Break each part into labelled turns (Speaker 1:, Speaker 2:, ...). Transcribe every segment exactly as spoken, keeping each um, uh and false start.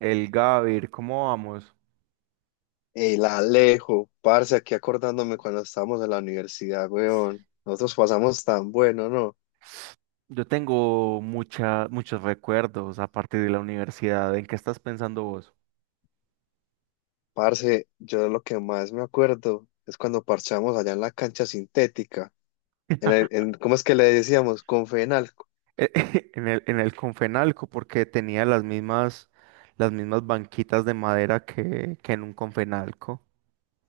Speaker 1: El Gavir, ¿cómo vamos?
Speaker 2: El Alejo, parce, aquí acordándome cuando estábamos en la universidad, weón. Nosotros pasamos tan bueno, ¿no?
Speaker 1: Yo tengo mucha, muchos recuerdos a partir de la universidad. ¿En qué estás pensando vos?
Speaker 2: Parce, yo lo que más me acuerdo es cuando parchamos allá en la cancha sintética. En el- en- ¿cómo es que le decíamos? Confenal.
Speaker 1: Eh, En el, en el Confenalco, porque tenía las mismas, las mismas banquitas de madera que, que en un Confenalco.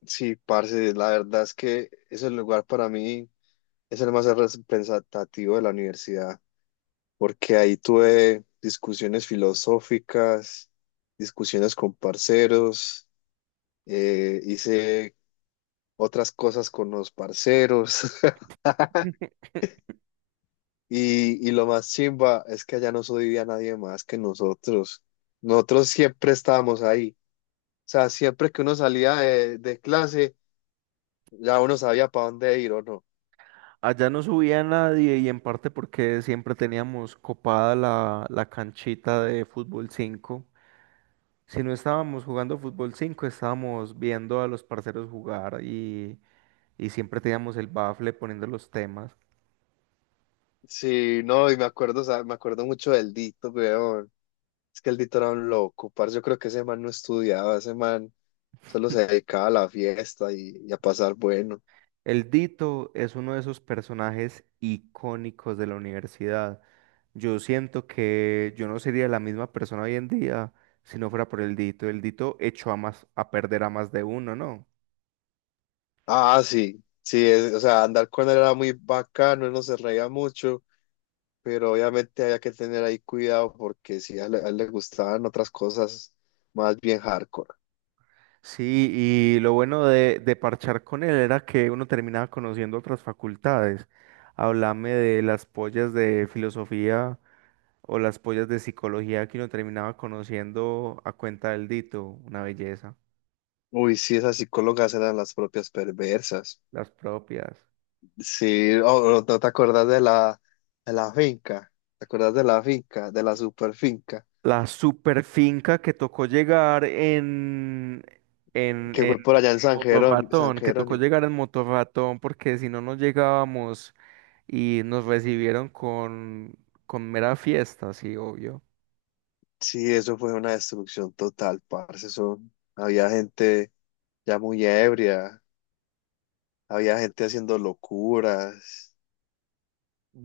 Speaker 2: Sí, parce, la verdad es que ese lugar para mí es el más representativo de la universidad, porque ahí tuve discusiones filosóficas, discusiones con parceros, eh, hice otras cosas con los parceros.
Speaker 1: Mm.
Speaker 2: Y, y lo más chimba es que allá no subía nadie más que nosotros. Nosotros siempre estábamos ahí. O sea, siempre que uno salía de, de clase, ya uno sabía para dónde ir o no.
Speaker 1: Allá no subía nadie y en parte porque siempre teníamos copada la, la canchita de fútbol cinco. Si no estábamos jugando fútbol cinco estábamos viendo a los parceros jugar y, y siempre teníamos el bafle poniendo los temas.
Speaker 2: Sí, no, y me acuerdo, o sea, me acuerdo mucho del Dito, weón. Es que el Dito era un loco, parce. Yo creo que ese man no estudiaba, ese man solo se dedicaba a la fiesta y, y a pasar bueno.
Speaker 1: El Dito es uno de esos personajes icónicos de la universidad. Yo siento que yo no sería la misma persona hoy en día si no fuera por el Dito. El Dito echó a más, a perder a más de uno, ¿no?
Speaker 2: Ah, sí, sí, es- o sea, andar con él era muy bacano, él no se reía mucho, pero obviamente había que tener ahí cuidado porque si a él, a él le gustaban otras cosas más bien hardcore.
Speaker 1: Sí, y lo bueno de, de parchar con él era que uno terminaba conociendo otras facultades. Háblame de las pollas de filosofía o las pollas de psicología que uno terminaba conociendo a cuenta del Dito, una belleza,
Speaker 2: Uy, sí, esas psicólogas eran las propias perversas.
Speaker 1: las propias.
Speaker 2: Sí, oh, ¿no te acuerdas de la, de la finca? ¿Te acuerdas de la finca, de la super finca?
Speaker 1: La super finca que tocó llegar en, en,
Speaker 2: Que
Speaker 1: en,
Speaker 2: fue por allá en
Speaker 1: en
Speaker 2: San Jerónimo, San
Speaker 1: Motorratón, que tocó
Speaker 2: Jerónimo.
Speaker 1: llegar en Motorratón porque si no, no llegábamos y nos recibieron con, con mera fiesta, sí, obvio.
Speaker 2: Sí, eso fue una destrucción total, parce. Eso, había gente ya muy ebria, había gente haciendo locuras.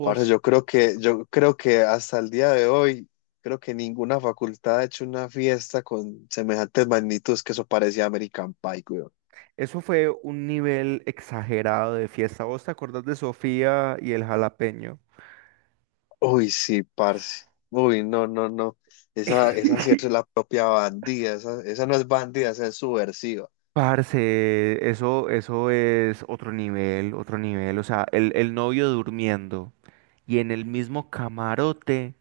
Speaker 2: Parce, yo creo que, yo creo que hasta el día de hoy, creo que ninguna facultad ha hecho una fiesta con semejantes magnitudes. Que eso parecía American Pie, weón.
Speaker 1: eso fue un nivel exagerado de fiesta. ¿Vos te acordás de Sofía y el jalapeño?
Speaker 2: Uy, sí, parce. Uy, no, no, no. Esa, esa sí es la propia bandida. Esa, esa no es bandida, esa es subversiva.
Speaker 1: Parce, eso, eso es otro nivel, otro nivel. O sea, el, el novio durmiendo y en el mismo camarote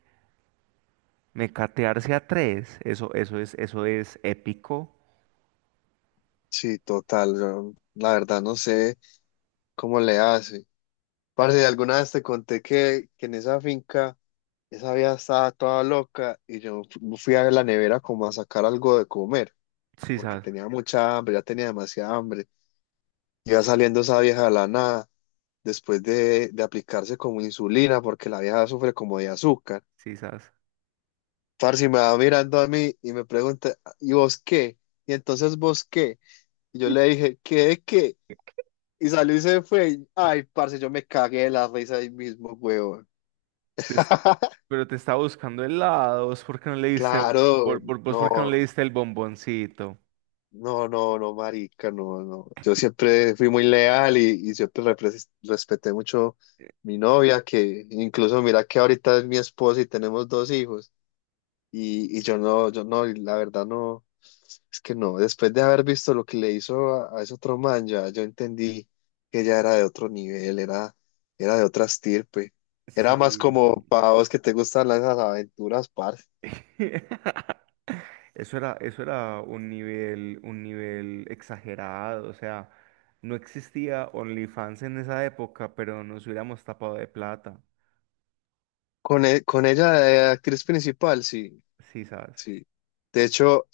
Speaker 1: mecatearse a tres. Eso, eso es, eso es épico.
Speaker 2: Sí, total. Yo, la verdad, no sé cómo le hace. Parce, alguna vez te conté que, que en esa finca, esa vida estaba toda loca y yo fu- fui a la nevera como a sacar algo de comer,
Speaker 1: Sí,
Speaker 2: porque
Speaker 1: sas,
Speaker 2: tenía mucha hambre, ya tenía demasiada hambre. Iba saliendo esa vieja de la nada, después de, de aplicarse como insulina, porque la vieja sufre como de azúcar.
Speaker 1: sí, sas.
Speaker 2: Parce, y me va mirando a mí y me pregunta, ¿y vos qué? Y entonces, ¿vos qué? Y yo le dije, ¿qué de qué? Y salió y se fue. y- Ay, parce, yo me cagué de la risa ahí mismo, huevón.
Speaker 1: Te es- Pero te está buscando helados, ¿por qué no le diste,
Speaker 2: Claro,
Speaker 1: por, por- vos por qué no le
Speaker 2: no.
Speaker 1: diste el bomboncito?
Speaker 2: No, no, no, marica, no, no. Yo siempre fui muy leal y, y siempre repres- respeté mucho mi novia, que incluso mira que ahorita es mi esposa y tenemos dos hijos. Y, y yo no, yo no, y la verdad no, es que no. Después de haber visto lo que le hizo a, a ese otro man, ya yo entendí que ella era de otro nivel, era, era de otra estirpe. Era más como
Speaker 1: Sí.
Speaker 2: para vos que te gustan las esas aventuras, parce.
Speaker 1: Eso era, eso era un nivel, un nivel exagerado, o sea, no existía OnlyFans en esa época, pero nos hubiéramos tapado de plata,
Speaker 2: Con, e- con ella, de actriz principal, sí,
Speaker 1: sí, ¿sabes?
Speaker 2: sí. De hecho,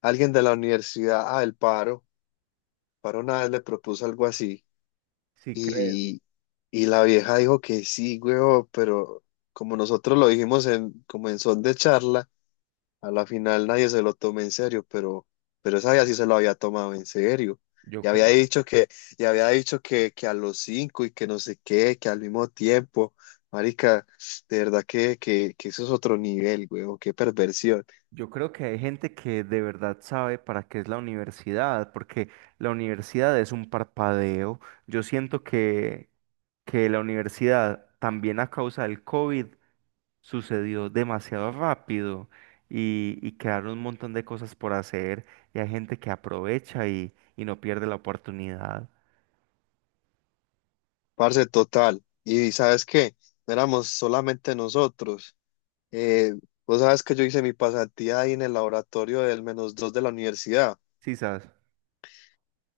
Speaker 2: alguien de la universidad, ah, el paro, paro una vez le propuso algo así
Speaker 1: Sí creo.
Speaker 2: y, y la vieja dijo que sí, huevo, pero como nosotros lo dijimos en, como en son de charla, a la final nadie se lo tomó en serio, pero, pero esa vieja sí se lo había tomado en serio. Y
Speaker 1: Yo
Speaker 2: había
Speaker 1: creo.
Speaker 2: dicho que, y había dicho que, que a los cinco y que no sé qué, que al mismo tiempo, marica, de verdad que, que, que eso es otro nivel, huevo, qué perversión.
Speaker 1: Yo creo que hay gente que de verdad sabe para qué es la universidad, porque la universidad es un parpadeo. Yo siento que, que la universidad también a causa del COVID sucedió demasiado rápido y, y quedaron un montón de cosas por hacer y hay gente que aprovecha y, y no pierde la oportunidad.
Speaker 2: Parce, total. Y sabes qué, no éramos solamente nosotros. Eh, vos sabes que yo hice mi pasantía ahí en el laboratorio del menos dos de la universidad.
Speaker 1: Quizás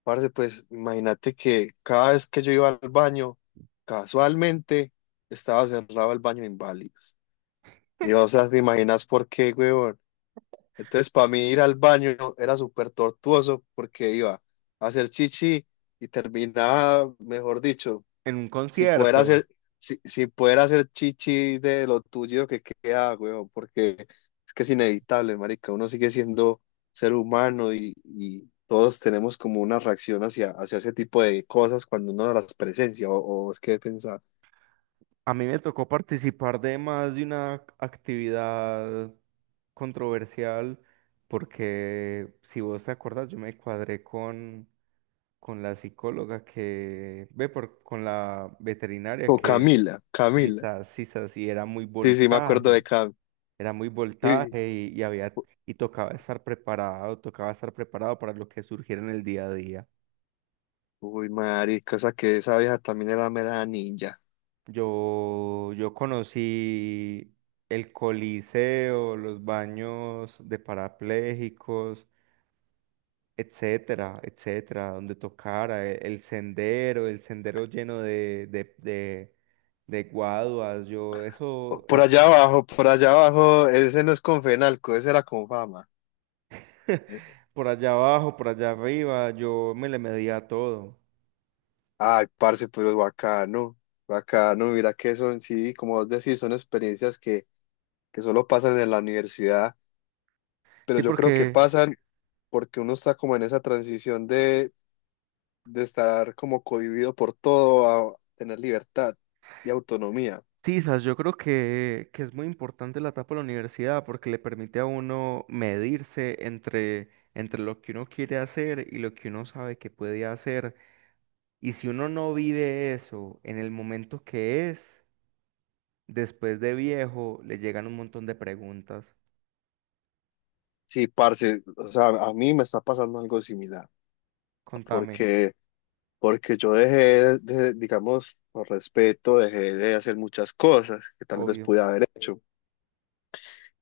Speaker 2: Parce, pues imagínate que cada vez que yo iba al baño, casualmente estaba cerrado el baño de inválidos. Y o sea, te imaginas por qué, huevón. Entonces, para mí ir al baño era súper tortuoso porque iba a hacer chichi y terminaba, mejor dicho,
Speaker 1: en un
Speaker 2: Si poder
Speaker 1: concierto.
Speaker 2: hacer, si, si poder hacer chichi de lo tuyo que queda, weón, porque es que es inevitable, marica. Uno sigue siendo ser humano y, y todos tenemos como una reacción hacia, hacia ese tipo de cosas cuando uno no las presencia, o, o es que pensar.
Speaker 1: A mí me tocó participar de más de una actividad controversial porque, si vos te acuerdas, yo me cuadré con, con la psicóloga que, ve, por, con la veterinaria
Speaker 2: O
Speaker 1: que,
Speaker 2: Camila, Camila.
Speaker 1: sisas, sisas, y era muy
Speaker 2: Sí, sí, me acuerdo
Speaker 1: voltaje,
Speaker 2: de Cam.
Speaker 1: era muy
Speaker 2: Sí.
Speaker 1: voltaje y, y había, y tocaba estar preparado, tocaba estar preparado para lo que surgiera en el día a día.
Speaker 2: Uy, marica, esa que esa vieja también era mera ninja.
Speaker 1: Yo, yo conocí el Coliseo, los baños de parapléjicos, etcétera, etcétera, donde tocara, e- el, sendero, el sendero lleno de, de, de, de guaduas, yo, eso,
Speaker 2: Por
Speaker 1: eso,
Speaker 2: allá abajo, por allá abajo, ese no es con Fenalco, ese era con fama.
Speaker 1: por allá abajo, por allá arriba, yo me le medía a todo.
Speaker 2: Ay, parce, pero bacano, bacano, mira que son, sí, como vos decís, son experiencias que, que solo pasan en la universidad, pero
Speaker 1: Sí,
Speaker 2: yo creo que
Speaker 1: porque
Speaker 2: pasan porque uno está como en esa transición de, de estar como cohibido por todo a tener libertad y autonomía.
Speaker 1: sí, sas, yo creo que, que es muy importante la etapa de la universidad porque le permite a uno medirse entre, entre lo que uno quiere hacer y lo que uno sabe que puede hacer. Y si uno no vive eso en el momento que es, después de viejo, le llegan un montón de preguntas.
Speaker 2: Sí, parce, o sea, a mí me está pasando algo similar,
Speaker 1: Contame,
Speaker 2: porque, porque yo dejé de, digamos, por respeto, dejé de hacer muchas cosas que tal vez
Speaker 1: obvio.
Speaker 2: pude haber hecho.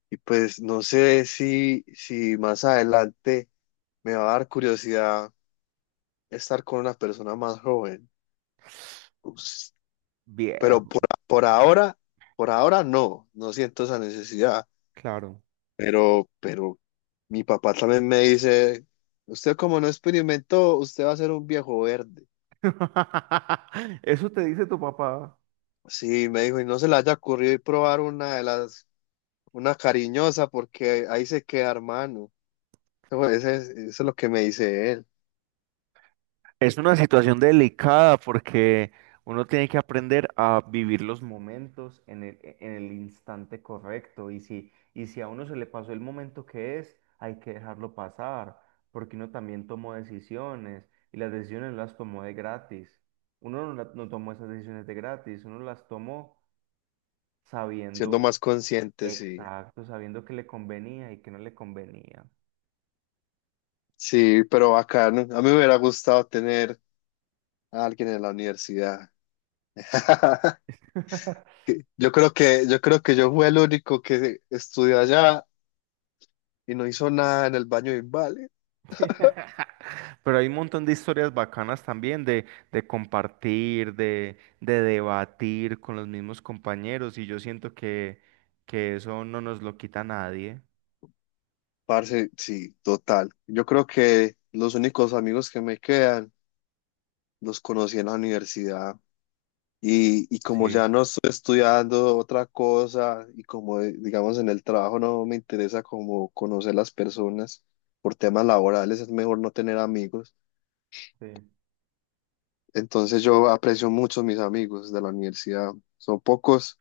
Speaker 2: Y pues no sé si, si más adelante me va a dar curiosidad estar con una persona más joven. Ups. Pero
Speaker 1: Viejo,
Speaker 2: por, por ahora, por ahora no, no siento esa necesidad.
Speaker 1: claro.
Speaker 2: Pero, pero mi papá también me dice, usted como no experimentó, usted va a ser un viejo verde.
Speaker 1: Eso te dice tu papá.
Speaker 2: Sí, me dijo, y no se le haya ocurrido ir probar una de las, una cariñosa, porque ahí se queda, hermano. Eso ese es, eso es lo que me dice él,
Speaker 1: Es una situación delicada porque uno tiene que aprender a vivir los momentos en el, e, en el instante correcto y si, y si a uno se le pasó el momento que es, hay que dejarlo pasar porque uno también tomó decisiones y las decisiones las tomó de gratis. Uno no, la- no tomó esas decisiones de gratis, uno las tomó
Speaker 2: siendo
Speaker 1: sabiendo
Speaker 2: más consciente, sí.
Speaker 1: exacto, sabiendo que le convenía y que no le convenía.
Speaker 2: Sí, pero bacano. A mí me hubiera gustado tener a alguien en la universidad. Yo creo que, yo creo que yo fui el único que estudió allá y no hizo nada en el baño de Invale.
Speaker 1: Pero hay un montón de historias bacanas también de, de compartir, de, de debatir con los mismos compañeros y yo siento que, que eso no nos lo quita nadie.
Speaker 2: Parce, sí, total. Yo creo que los únicos amigos que me quedan los conocí en la universidad. Y, y como
Speaker 1: Sí.
Speaker 2: ya no estoy estudiando otra cosa y como eh, digamos en el trabajo no me interesa como conocer las personas por temas laborales, es mejor no tener amigos.
Speaker 1: Sí.
Speaker 2: Entonces yo aprecio mucho a mis amigos de la universidad. Son pocos,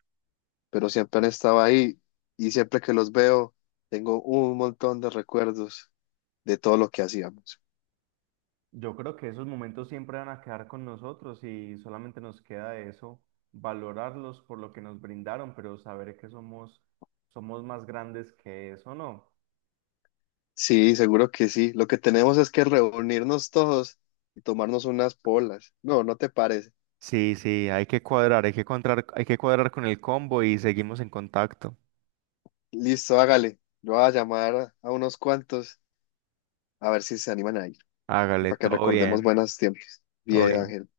Speaker 2: pero siempre han estado ahí y siempre que los veo tengo un montón de recuerdos de todo lo que hacíamos.
Speaker 1: Yo creo que esos momentos siempre van a quedar con nosotros y solamente nos queda eso, valorarlos por lo que nos brindaron, pero saber que somos, somos más grandes que eso, ¿no?
Speaker 2: Sí, seguro que sí. Lo que tenemos es que reunirnos todos y tomarnos unas polas. ¿No, no te parece?
Speaker 1: Sí, sí, hay que cuadrar, hay que cuadrar, hay que cuadrar con el combo y seguimos en contacto.
Speaker 2: Listo, hágale. Yo voy a llamar a unos cuantos a ver si se animan a ir y
Speaker 1: Hágale,
Speaker 2: para que
Speaker 1: todo
Speaker 2: recordemos
Speaker 1: bien,
Speaker 2: buenos tiempos.
Speaker 1: todo
Speaker 2: Bien,
Speaker 1: bien.
Speaker 2: Ángel.